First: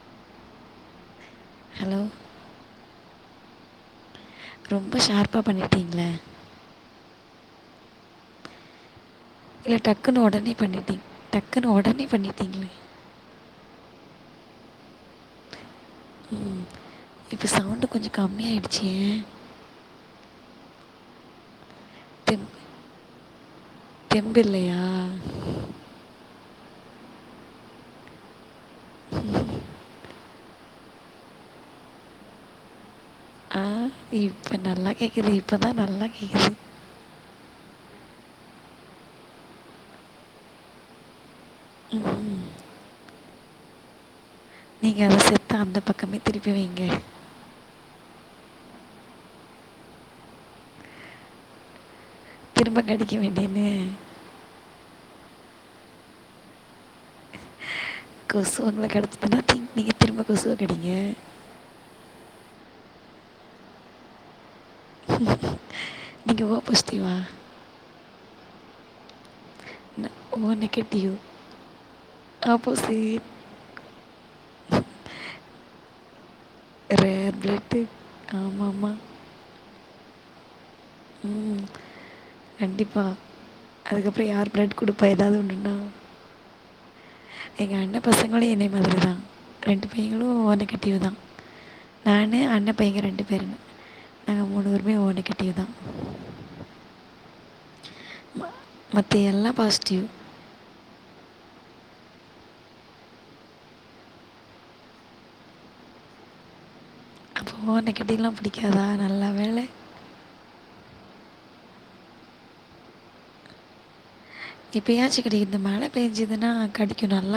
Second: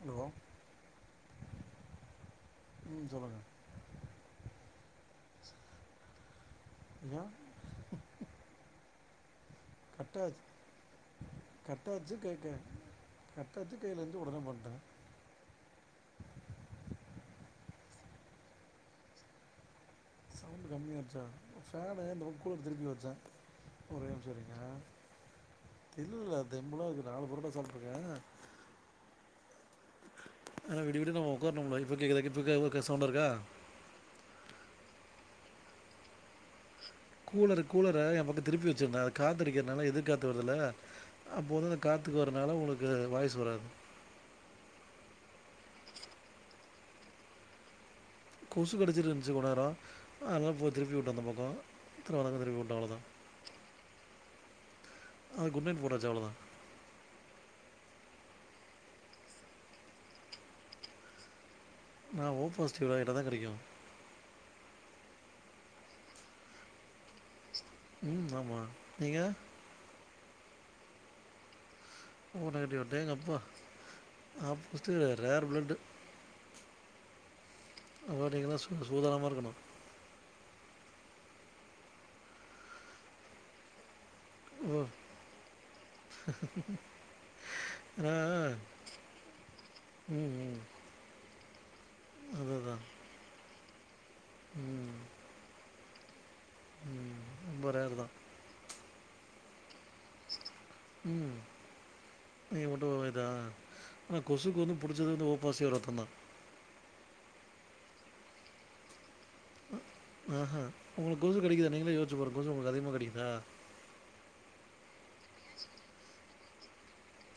Hello hello ம்.. சொல்லுங்க ரொம்ப ஷார்ப்பா பண்ணிட்டீங்களே ஹலோ இல்லை டக்குன்னு உடனே பண்ணிட்டீங்க டக்குன்னு உடனே கட்டாச்சு கேட்க பண்ணிட்டீங்க கட்டாச்சு உடனே பண்ணட்டேன் உம் இப்போ சவுண்டு கொஞ்சம் கம்மியாயிடுச்சே சவுண்ட் கம்மியா இருச்சா ஃபேனு இந்த தெம் கூலர் திருப்பி வைச்சேன் ஒரே நிமிஷம் தெம்பு இருங்க இல்லையா இல்லல்ல தெம்பளா அதுக்கு நாலு பருட சொல்லிருக்கேன் [inaudible] ஆனா விடு விடு நா உக்காரணும்ல இப்ப கேக்கு இப்ப ஆஹ் இப்ப நல்லா கேட்குது இப்போ தான் நல்லா கேது கூலர் கூலரை என் பக்கம் திருப்பி வச்சிருந்தன் அது காத்தடிக்கிறதுனால எதிர்கத்து வருதுல்ல அப்போத அந்த காத்துக்கு ம், வறனால உங்களுக்கு வாய்ஸ் வராது நீங்கள் அதை சேர்த்து அந்த பக்கமே திருப்பி வைங்க கொசு கடிச்சட்டு இருந்துச்சு கொஞ்ச நேரம் அதான் போய் திருப்பி விட்டே அந்த பக்கம் திரும்ப அந்த பக்கம் திருப்பி விட்டேன் திரும்ப அவ்வளோதான் நடிக்க வேண்டியன்னு அ குட் நைட் போடாச்சு அவ்வளவுதான் கொசு உங்கள கடிச்சதுன்னா நீங்க நீங்க திரும்ப கொசுவ கடிங்க நான் ஓ பாசிட்டிவ்லா என்ன தான் கடி க்கும் நீங்க ஓ பாஸ்டியு வா உம் ஆமா நீங்க ஓ நெகட்டிவு ஓ நெகட்டிவ்வா அடேங்கப்பா ஆப்புஸ்ட் ரேர் பிளட்டு ரேர் பிளட் அவ நீங்கல்லாம் சூதனமா இருக்கணும் உம் கண்டிப்பா அதுக்கப்புற அப்பு யார் ப்ரெட் ஓ கொடுப்பா ஏதாவது ஒண்டுன்னா எங்க அண்ண ஏன்னா பசங்களும் என்னைய மாதிரி தான் ரெண்டு ம் பையங்களும் ஒ ம் நேககிட்டியவு தா நானு அண்ண அதுதான் பையங்க ரெண்டு பேரு நாங்கள் மூணு பேருமே ஓ நெகட்டிவ் தான் உம் ம் ஒரே ஆள்தான் ம மத்த எல்லா பாஸிட்டிவ் ம் நீங்க மட்டும் இதா ஆனா கொசுக்கு வந்து பிடிச்சது வந்து ஓப்பாசிடிவ் ரத்தம் தான் ஓ நெகட்டிவ் எல்லாம் பிடிக்காதா நல்ல வேளை உம் உஹம் உங்களுக்கு கொசு கடிக்குதா நீங்களே யோசிசி பாருங்க கொசு உங்களுக்கு அதிகமா கடிக்குதா இப்ப ஏயாச்சு கிடை இந்த மழை பெஞ்சுதுன்னா கடி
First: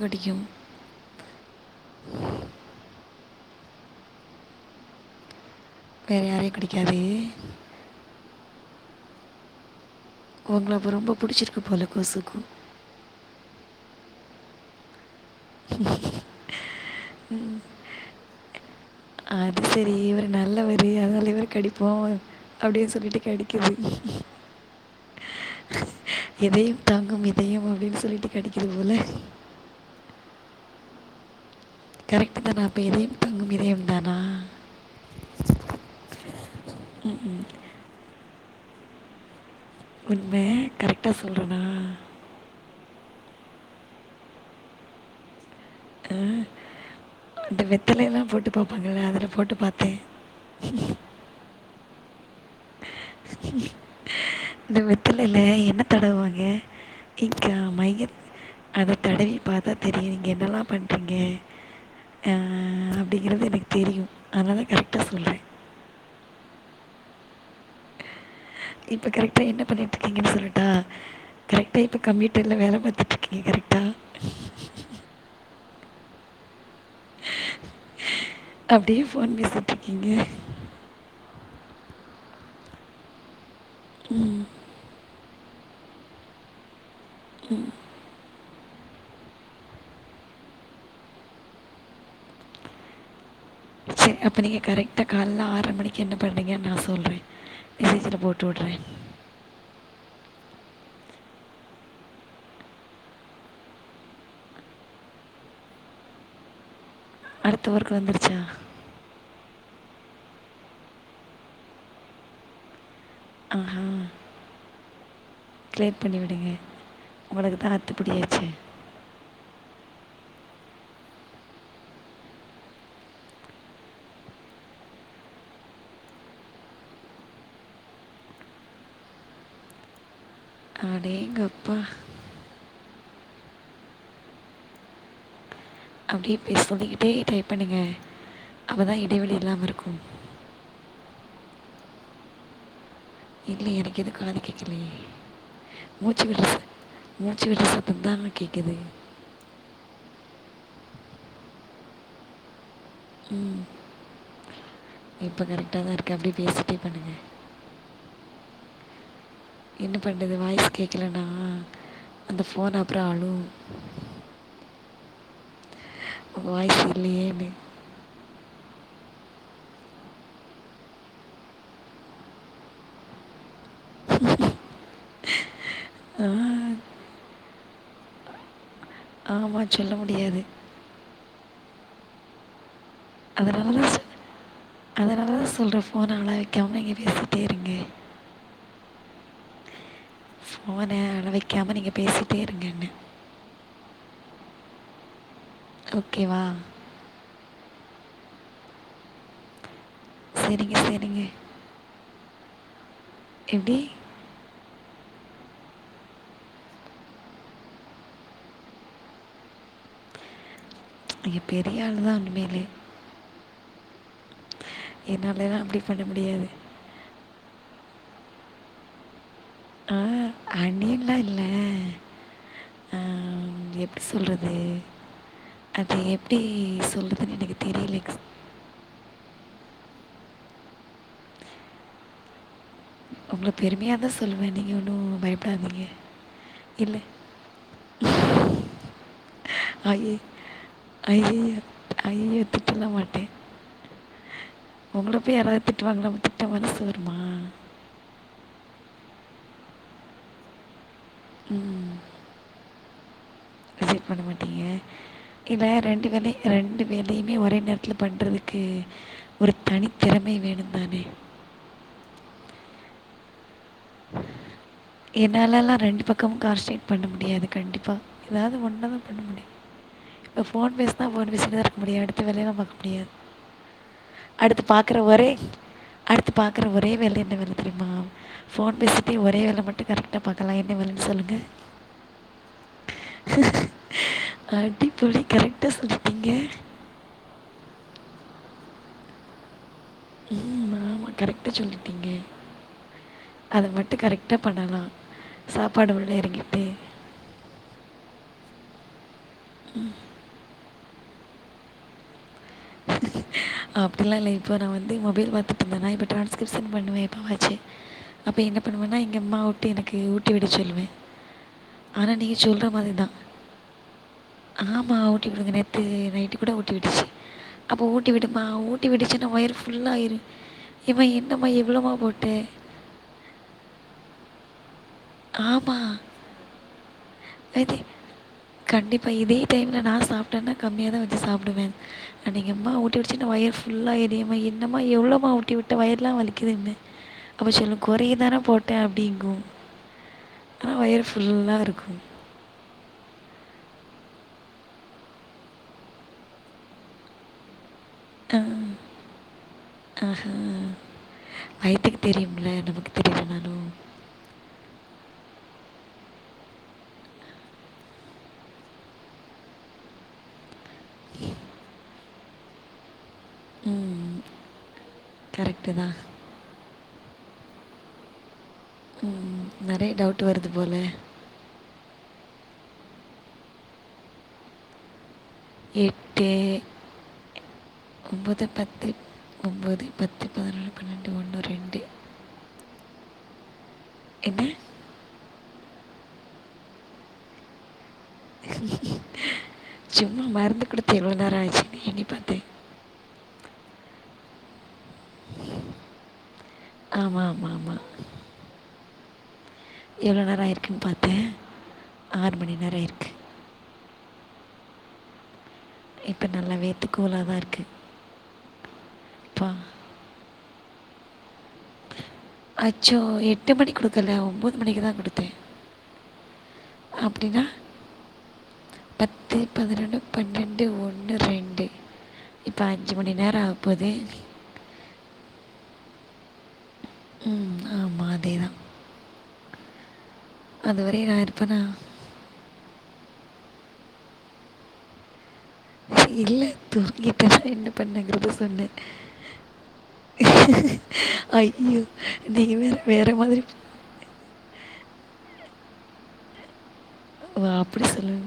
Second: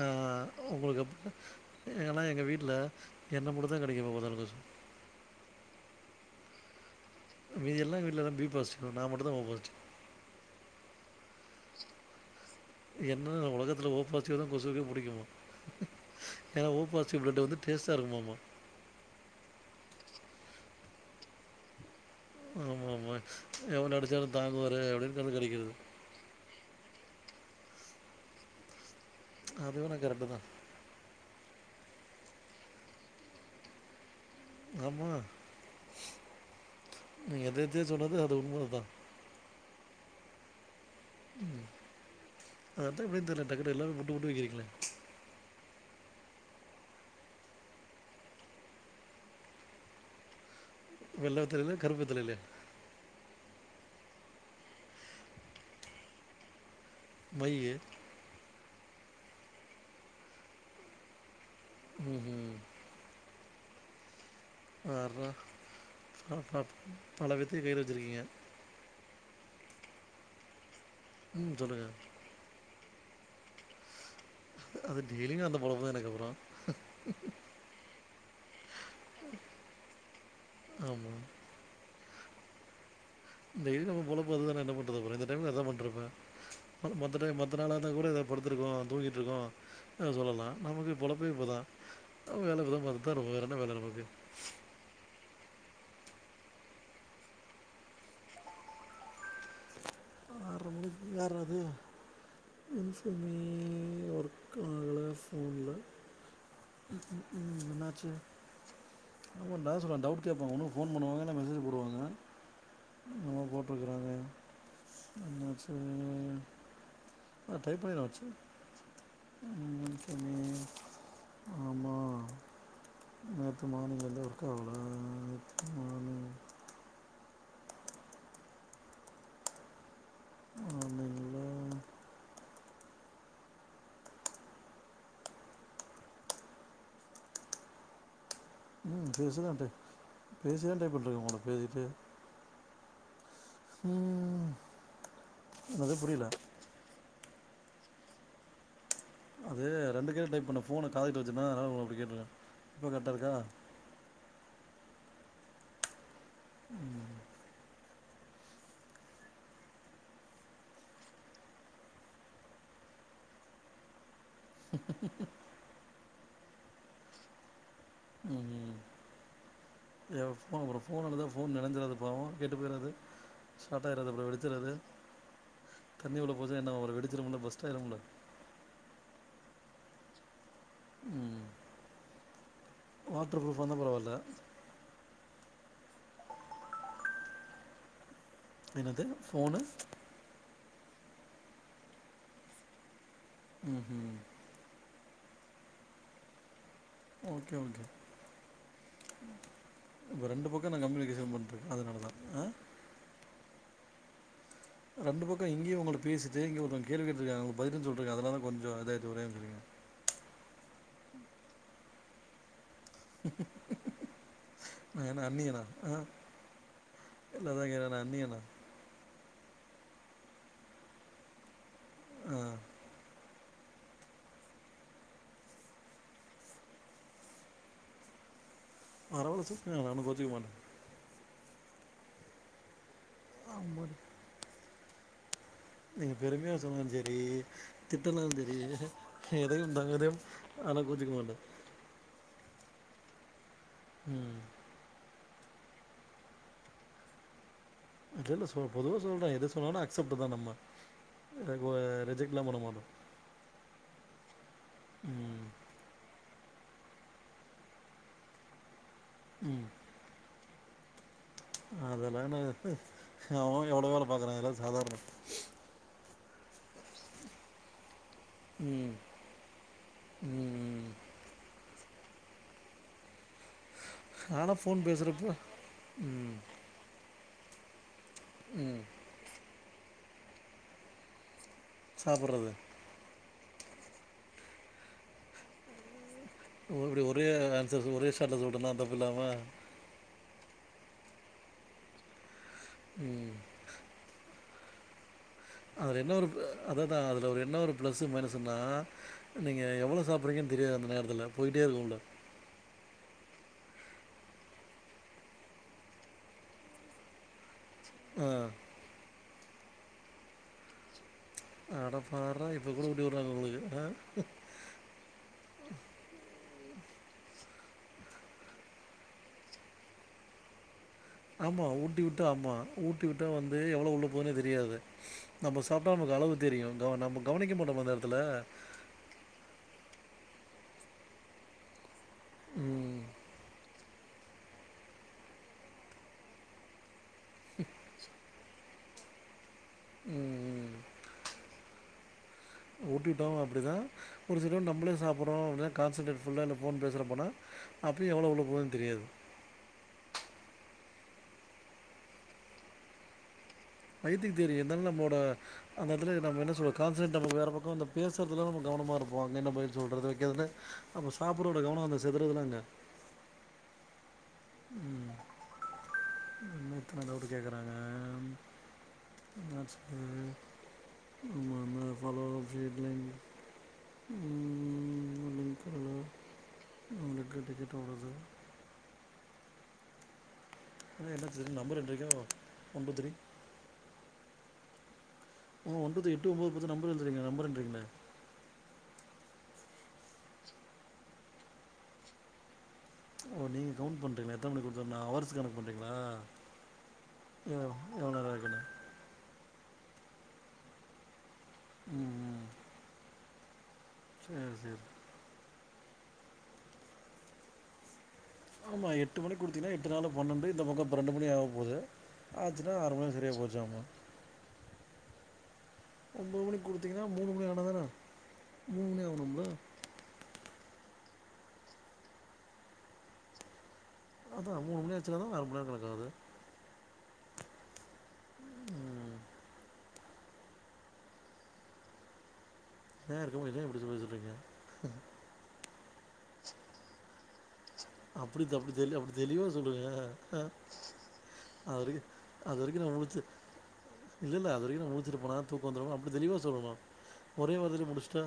ஆஹ் உங்களுக்கு எப் யானா எங்க வீட்டுல எனக்குமட்டுதான் கடிக்கும் எப்பபாத்தாலும் கொசு வேற யாரையும் கடிக்காது மீதி எல்லாம் வீட்டுலதான் பி பாஸ்ட் நான் மட்டும் தான் ஓ பாசிடிவ் உங்கள ரொம்ப புடிச்சிருக்கு போல கொசுக்கும் என்னன்னுல்லா உலகத்துல ஓ பாசிட்டிவ்தான் கொசுக்கே புடிக்குமா [inaudible] ஏன்னா ஓ பாசிட்டிவ் பிளட்டு வந்து டேஸ்ட்டா இருக்குமாமா அது சரி இவர் நல்லவர் அதனால இவர் கடிப்போம் ஆமாம் அப்படின்னு சொல்லிட்டு ஆமாம் கடிக்குது எவ்வளோ அடித்தாலும் தாங்குவார் அப்படின்னு கண்டு கிடைக்கிறது எதையும் தாங்கும் இ தயம் அப்படின்னு சொல்லிட்டு கடிக்குது போல அது வேணாம் கரெக்ட் தான் கரெக்ட் தானா அப்ப எதையும் தாங்கும் இதயம் தானா ஆமா நீங்க எததியோ சொன்னது அது உண்மை ப்ப [unintelligible] உண்ம கரெக்ட் ட்ட சொல்றேண்ணா அதான் எப்படினு தெரில டக்கு டக்கு எல்லாமே புட்டு புட்டு வக்கிறீங்களே அஹ அ வெத்தல எல்லாம் போட்டு பார்ப்பாங்கள அதுல போட்டு பார்த்தேன் வெல்ல வெத்தலலைலா கருப்பு வெத்தலைலா இந்த வெத்தலையில என்ன தடவுவாங்க இன்கா மை அதை தடவி பார்த்தா தெரியும் நீங்கள் என்னெலாம் பண்ணுறீங்க அஹ் அப்படிங்கறது தெரியும் அதனால் கரெக்டாக ஆக சொல்கிறேன் ன் பலவித் த கையில வச்சுருக்கீங்க இப்போ கெக்டாக என்ன பண்ணிட்டு இருக்கீங்கன்ன சொல்லட்டா ம் கரெக்டா சொல்லுங்கள் இப்ப கம்ப்யூட்டர்ல வேலை பாத் பத்தக்கீ கறிிட்டல் [unintelligible] அது டெய்லிங்க அந்த பொலம தா எனக்கு அப்புற உ [unintelligible] அப்பிடியே ஃபோன் பேசட்டுருக்கீங்க ஆமாம் இந்தடயலி நம போடபதுதா என்ன பண்றது [unintelligible] தெனமு அதா பண்றம [unintelligible] மத்த டை மத்த நாள தா கூட இதபடுத் இருக்கும் தூங்கிட்டு இருக்கோ சொல்லலா நமக்கு பொலப்பே இப்பதா வேலைக்கு ப சரி அப்ப நீங்க கரெக்டா கால ஆ பத்துற மணிக்கு என்ன பண்ணுறீங்கன்னு நா சொல்கிறே மெஜேசில போட்டு விடுறே ஆரம்பி யாராவது இசமே ஒர்க்க ஆக ஃபோனில் அடுத்த [unintelligible] ஒர்க் நச்சு வந்துருச்சா [unintelligible] அான் சொல்கே டவு் கேட்பாங்க ஒன்றும் ஃபன் புவாங்க இல்லைெசஜ்டுவாங்க [unintelligible] என்னமோ ஆஹா போட்டுறாங்க என்ச்ச கிளியர் பண்ணி விடுங்க அ உங்களுக்கு தான் பண்ண வச்சு அத்துப்படியாச்சு உம் [unintelligible] ஆமாம் நேற்று மார்னிங் வந்து ஒர்க்க ஆகல நேற்று மார்னிங் [unintelligible] மார்னிங்கில் அடேங்க அப்பா அப்பிடியே பே சொல்லிக்கிட்டே டைப் பண்ணுங்க உம் பேசு தான் பேசு தான் இப்பிருக்கு உட [unintelligible] இத்து [unintelligible] இல்லையே எனக்கு எது காது கேக்கலையே என்னது மூச்சு புரியல விடு ச மூச்சு விடுற சத்ததானு கேட்குது அது ரெண்டு ப டைப் பண்ண போனை காதட்டு வச்சுன்னா அப்படி கேட்டுக்கேன் இப்போ கரட்ட இருக்கா இப்ப கரெக்டா தா இருக்கு அப்புடியே பேசிட்டே ம், பண்ணுங்க என்ன பண்றது வாய்ஸ் கேக்கலனா அந்த போன் அப்புற அளு [inaudible] உங்க வாய்சு இல்லியே நீ ஃப அப்புறம் ஃபோன் வந்தால் ஃபோன் நினை்சறது பாவம் கெட்டு போயறது ஸ்டார்ட் ஆகிடுது அப்புறம் வெழுத்துடுது [unintelligible] தண்ணி ஆ உள்ள போச என்ன ஆவுறது வெடுச்சுல பாஸ் தெலஙலா [unintelligible] ஆமா சொல்ல முடியாது உம் அதல்லது அதல்லது [unintelligible] சொல்கிற ஃபோன அலா வைக்காம பேசிட்டே இருங்க என்னதுஃபோனு போஃபனை அள வைக்காம நீங்க பேசிட்டே இருங்கனு உம் உஹம் ஓகேவா ஒகே ஒகே இப்ப ரெண்டு சரிங்க பக்கம்ன் சரிங்க கம்யூனிகேஷன் பண்ருக்கேன் அதனால தான் ஆஹ எப்டி ரெண்டு பக்கம் இங்கய உங்களட பேசிட்டு இங்க ஒருதவக கேள்வி கேட்டு இருக்க அவுங்களுக்கு பதில் சொல்ரு அதனல தான் கொஞ்சம் இதயிர்சி ஒரே நிமிஷம்யிருங்க இங்க பெரிய ஆள் தான் உண்மேலே ந என்ன அன்னியனா என்னாலலாம் அப்படி ஆஹ பண்ண முடியாது எல்லாதான் க நான்னியன [unintelligible] ஹா அண்னியன்ல இல்ல ஆஹ் ஆம், எப்படி சொல்றது அது எப்படி சொல்றதன்னு எனக்கு தெரியலைக் அறவ ந அனு கோத்தமா [unintelligible] உங்க ஆமாடி பெருமையாாதான் சொல்லுவான நீ எவ னோ வ [unintelligible] நீங்க பெருமையா சொல்லலாம் சரி திட்டலாம்னு சரி எதையும் ஐய தாங்கதையும் அதனா கூச்சிக்க மாட்டே திட்டல்ளம் மாடே உம் [unintelligible] அப்பய யாராவது திட்டுவாங்க நம்ம திட்ட மனசு வருமா இல்ல இல்ல பொதுவா சொல்றேன் எத சொன்னாலும் அக்சப்ட் தான் நம்ம ரெஜிகட் எல்லாம் பணமாட்ட விசிட் பண்ண மாட்டீங்க ம் இல்ல ரெண்டு வேலை ரெண்டு வேலையுமே ஒரே நேரத்தில் பண்ணுறதுக்கு ஒரு தனி திறமை வேணும் அதே [unintelligible] அதெல்லாம்ன அவ [unintelligible] எவ்வளவால பாக்குறான் எல்லாம் சாதாரண [unintelligible] பக்கம் கார் ஸ்டேட் பண்ண முடியாது கண்டிப்பாக ஏதாவது ஒன்றால் ம் தான் பண்ண முடியும் இப்போ ஃபோன் ம் பேஸ் தான் ஃபோன் பேசில் தான் இரு அப்படியா அடுத்த வேலைய ந பார்க்க முடியாது ஆனா அடுத்து ஃபோன் பா்கற ஒரே பேசுறப்ப அடுத்து ம் பார்க்குற ஒரே வேலை என் வ தெரியுமா [unintelligible] போன் ம் பேசிட்டு ஒரே வேளை மட்டும் கரெக்டா பாக்கலாம் என்ன வேலன்னு சொல்லுங்க சாப்புடுறது அடிப்பொலி கரெக்டா சொல்லி இப்படி ஒரே ச ஒரே சாட்ல சொல்லிட்டேன்ல தப்பில்லாமா உம் ஆமா கரெக்டா சொல்லிட்டீங்க ம். அது மட்டும் கரெக்ட் கிட்டப்படலாம் அதுல என்ன ஒரு அத தான் அதுல ஒரு என்ன ஒரு பிளஸ் மைனஸ்ன்னா நீங்க எவ்ளோ சாப்படுறீங்கன்னு தெரியாது அந்நேரத்தில் போயிட்டே இருக்கும்ல அப்படிலாம் இல்ல இப்போ நான் வந்து மொபைல் பாத்தட்டுருந்தேன்னா இப்போ ட்ரான்ஸ்கிரிப்ஷன் பண்ணுவன் எப்பவாச்சு ஆ. அப்ப என்ன பண்ணுவன்னா எங்க அம்மா ஊட்டி எனக்கு ஊட்டிவிட சொல்லுவேன் அட ஆனா நீங்க பார்றா! சொல்ற இப்ப கூட மாதிரி ஊட்டி தான் விடுறாங்க உங்களுக்கு. ஆ. ஆமா ஊட்டி விடுங்க நேத்து நைட்டு கூட ஊட்டிடிச்சு அப்ப ஊட்டி விடுமா ஊட்டி விடிச்சுன்னா வயர் ஃபுல்ல ஆயிரு ஆமா ஊட்டி விட்டு ஆமா ஊட்டி விட்ட வந்து எவ்வளவு உள்ள போ போனு தெரியாது நம்ம சாப்ட்டா நமக்கு அளவு தெரியும் க நமக்கு அ கண்டிப்பா இதே டைம்ல நான் சாப்பிட்டேன்னா கம்மியா தான் வச்சு சாப்பிடுவேன் அ நீ எங்கம்மா ஊட்டி ம். விட்டுச்சின வயிர் ஃபுல் ஃபுல்லாயிரும் ஏம்மா என்னம்மா எவ்வளோமா ஊட்டி விட்ட வயி ரெல்லாம் வலிக்குதுன்பேன் அப்போ சொல்லும் குறையதானே போட்டேன் அப்படிங்கும் ம். ஆனா வயிற ஃபுல்லா இருக்கு [inaudible] ஊட்டிவிட்டோம் அப்படிதான் ஒரு சிலம் நம்ளே சாப்டடுறோம் அப்படின்னா கான்சன்ட்ரேட் ஃபுல்ல அந்த ஃபோன் பேசுற போனா அப்பயும் எவ்வளோ உள்ள ஆஹ் போகுதுன்னு தெரியாது. ஆஹ வயித்துக்கு தெரியும்ல நமக்கு தெரியலனாலும் வயித்துக்கு தெரியும் இருந்தாலும் நம்மோட அந்த இடல நம்ம என்ன சொல்ற கான்சன்ட்ரே நம்ம வேற பக்கம் அந்த பேசறதுலாம் நம்ம கவனமா இருப்போம் அங்க என்ன பதில் சொல்றது வைக்கதுன்னு அப்போ சாப்ரோட கவனம் அந்த சே தறுதலங்க [unintelligible] உம் கரெக்டு தான் டவுட்டு கேட்குறாங்க ம் என்ன நிறைய சொல்றது டவுட் வருது போல் ம்ம் ஜடல [unintelligible] எட்டு உங்களுக்கு டிக்கெட் ஓடுது ஒன்பது பத்து ஒன்பது பத்து பதினொன்று பன்னெண்டு என்ன ஒன்று தெரிய நம்பர் ரெண்டு என்ன்றக்க ஒன்ப தரியி [unintelligible] இது [unintelligible] ஆஹ ஒன்து எட்டு ஒன்பது பத்து நம்பர் எழுதுறீங்க நம்பர் என்றிங்களே சும்மா மருந்து கூடுத்து எவ்ளோ நேர ஆச்சுங்க என்ணி பார்த்தே ஓ நீங்க கவுண்ட் பண்றீங்க எத்த மணி [unintelligible] ண்ண அவர்ஸ கணக்கு பண்றீங்களா ஆமாம் ஆமாம் எவ்ள நர இருக்குண்ணு [unintelligible] எவ்ளோ நேர ஆயிருக்குன்னு பாத்தே ஆறு மணி நேர இருக்கு சேரி சேரி இப்ப நல்ல வேத்துக்கோலாதா இருக்கு [unintelligible] ஆமா எட்டு மணி குடுத்தினா எட்டு நாலு பன்னெண்டு இந்த பக்க [unintelligible] ரெண்டு மணி ஆம் [unintelligible] அச்சோ எட்டு மணி போச்சாமா குடுக்கல ஒன்பது மணிக்குதா குடுத் ஒன்பது மணி குடுத்தீங்கனா மூணு அப்படின்னா மணி ஆனதானே மூணு மணி ஆகணும்ல ரெண்டு ஒன்று ரெண்டு இப்போ அஞ்சு மணி நேர ஆகு அதா மூணு மணி ஆச்சுனாதா நாளு மணி கிடக்குறது உம் ஆமா அதேதா அதுவரை நா இருப்பேனா என் இருக்கும் இ இப்படிச்ச பேய சொறீங்க [unintelligible] இல்ல தூங்கிட்ட என்னமோ அப்புடி அப்புடி தெ அப்படி தெளிவா சொல்லுங்க அது ஐயோ! வரைக்கு நீங்க அது வேற வரைக்கு வேற மாதிரி இல்ல இ அது வரைக்கு [unintelligible] இருப்பனா தூக்க வந்துரு அப்புடி தெளிவா சொல்லனு ஓ! ஒரே அப்படி வார்தல முடிச்சுட்டா சொல்லுங்க.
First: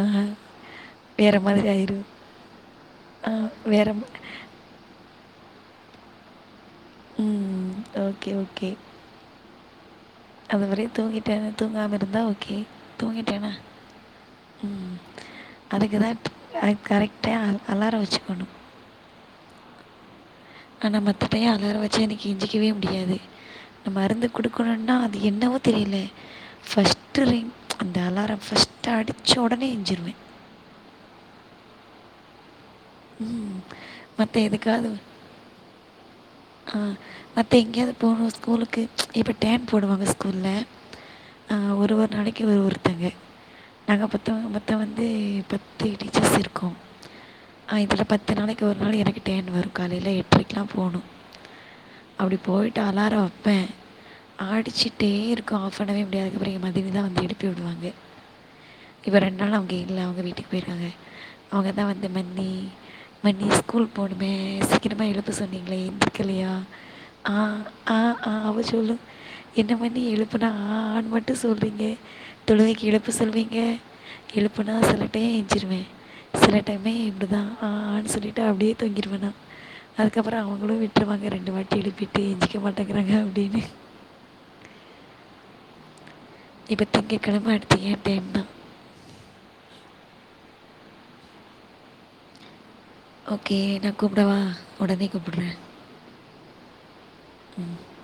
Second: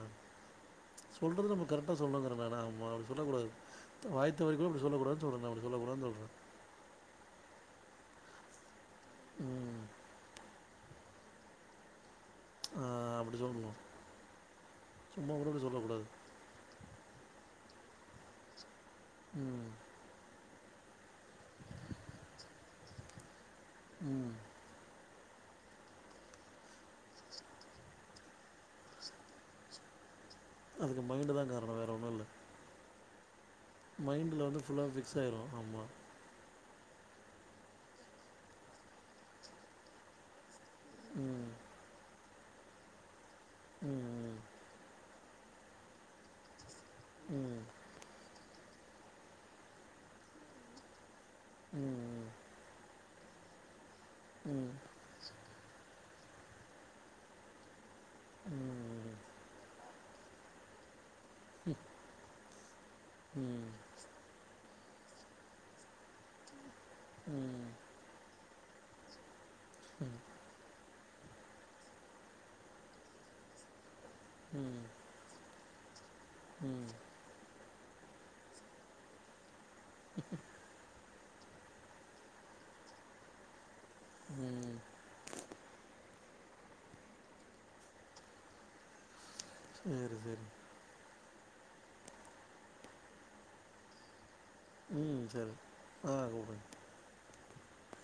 ஆஹா. வேற சொல்றது மாதிரி நம்ம கரெக்டா ஆயிரும். சொல்லணுங்கிறேன நாம அப்புடி ஆ சொல்லக்கூடாது வேற மா வாய் தவறி இப்பிடி சொல்லக்கூடாது சொல்றே உனக்கு சொல்ல கூடாதுனு சொல்றே [unintelligible] உம் ஓகே ஓகே ம் அது மாறி தூங்கிட்டே தூங்காம இருந்தா ஓ ஓகே ஆஹ் அப்படி தூங்கிட்டேனா சொல்லணும் ம் சும்மா கூட அப்படி அதுக்கு சொல்லக்கூடாது தா கரெக்ட் அப்ப அலாரம் வச்சுக்கணும் [unintelligible] உம் [unintelligible] ஆனா மத்த டய அலற வச்சு எஞ்சிக்கவே முடியாது நம்ம மருந்து ம் கொடுக்கணும்னா அது என்னவோ தெரியல ஃபஸ்ட்டு ரிங் அந்த அலார ஃபர்ஸ்ட்டு அடிச்ச உடனே எஞ்சிருவே அதுக்கு மைண்டு் தா காரண வேற ஒண்ணு இல்ல உம் மைண்டுல வந்து புல்லா பிக்ஸ ஆயிரும ஆமா ஆ மற்ற எங்கேயாவது போவுனு ஸ்கூலுக்கு இப்போ டேன் போடுவாங்க ஸ்கூல ம் ஆஹ ஒரு ஒரு நாளைக் ஒரு ஒருத்தாங்க [unintelligible] நாங்க ம் புத்தம் புத்த வ [unintelligible] வந்து பத்து டீச்சர்ஸ் இருக்கும் ம் ஆ இதுல பத்த நாளை இ ஒரு நாள் எனக்கு டேன் வரு காலையில எட்றக்கெலா போணு ம் அப்புடி போயிட்டு அலாரோ பே [unintelligible] ம் ஆடிச்சுட்டே இருக்கு [unintelligible] ஆஃப் பண்ணவே முடியாது அதுகபுற மதிவே வந்து எடுப்பி விடுவாங்க ம் இப்ப ரெண்டு நாள அவுங்க இல்ல உங்க வீட்டுக்கு போயிறாத அவகதா வந்த மந்த [unintelligible] ம் மன்னி ஸ்கூல் போனுமே மீஸ் சீக்கிரமா எழுப்ப சொன்னீங்கிளே எந்திரி கெலியா ஆஹ ஆஹ ஆஹ அவ சொல்லு என்ன மணி எழுப்புனா ஆன் மட் சொல்றீங்க தொழுகைக்கு இழப்பு சொல்வீங்க ம் எழுப்புனா ம் சொல்லிட்டே திரவே [unintelligible] சில ம் டைமே இப்புடி தான் ஆ ஆனு சொல்லிட்டு அப்புடியே தூங்கிடுவே நா அதுக்கப்புற அவுங்களு விட்டு விற்றுவாங்க ரெண்டு வாட்டி எழுப்பிட்டு எஞ்சிக்க மாட்டேங்கிறாங்க அப்பிடினு ம் இப்ப திங்ககிழம அடுத்து ஏ டைம் தா சேரி சேரி [unintelligible] ஓகே நா கூப்புடவா உம் சரி ஆஹ கூப்ட [unintelligible] ஹ [unintelligible]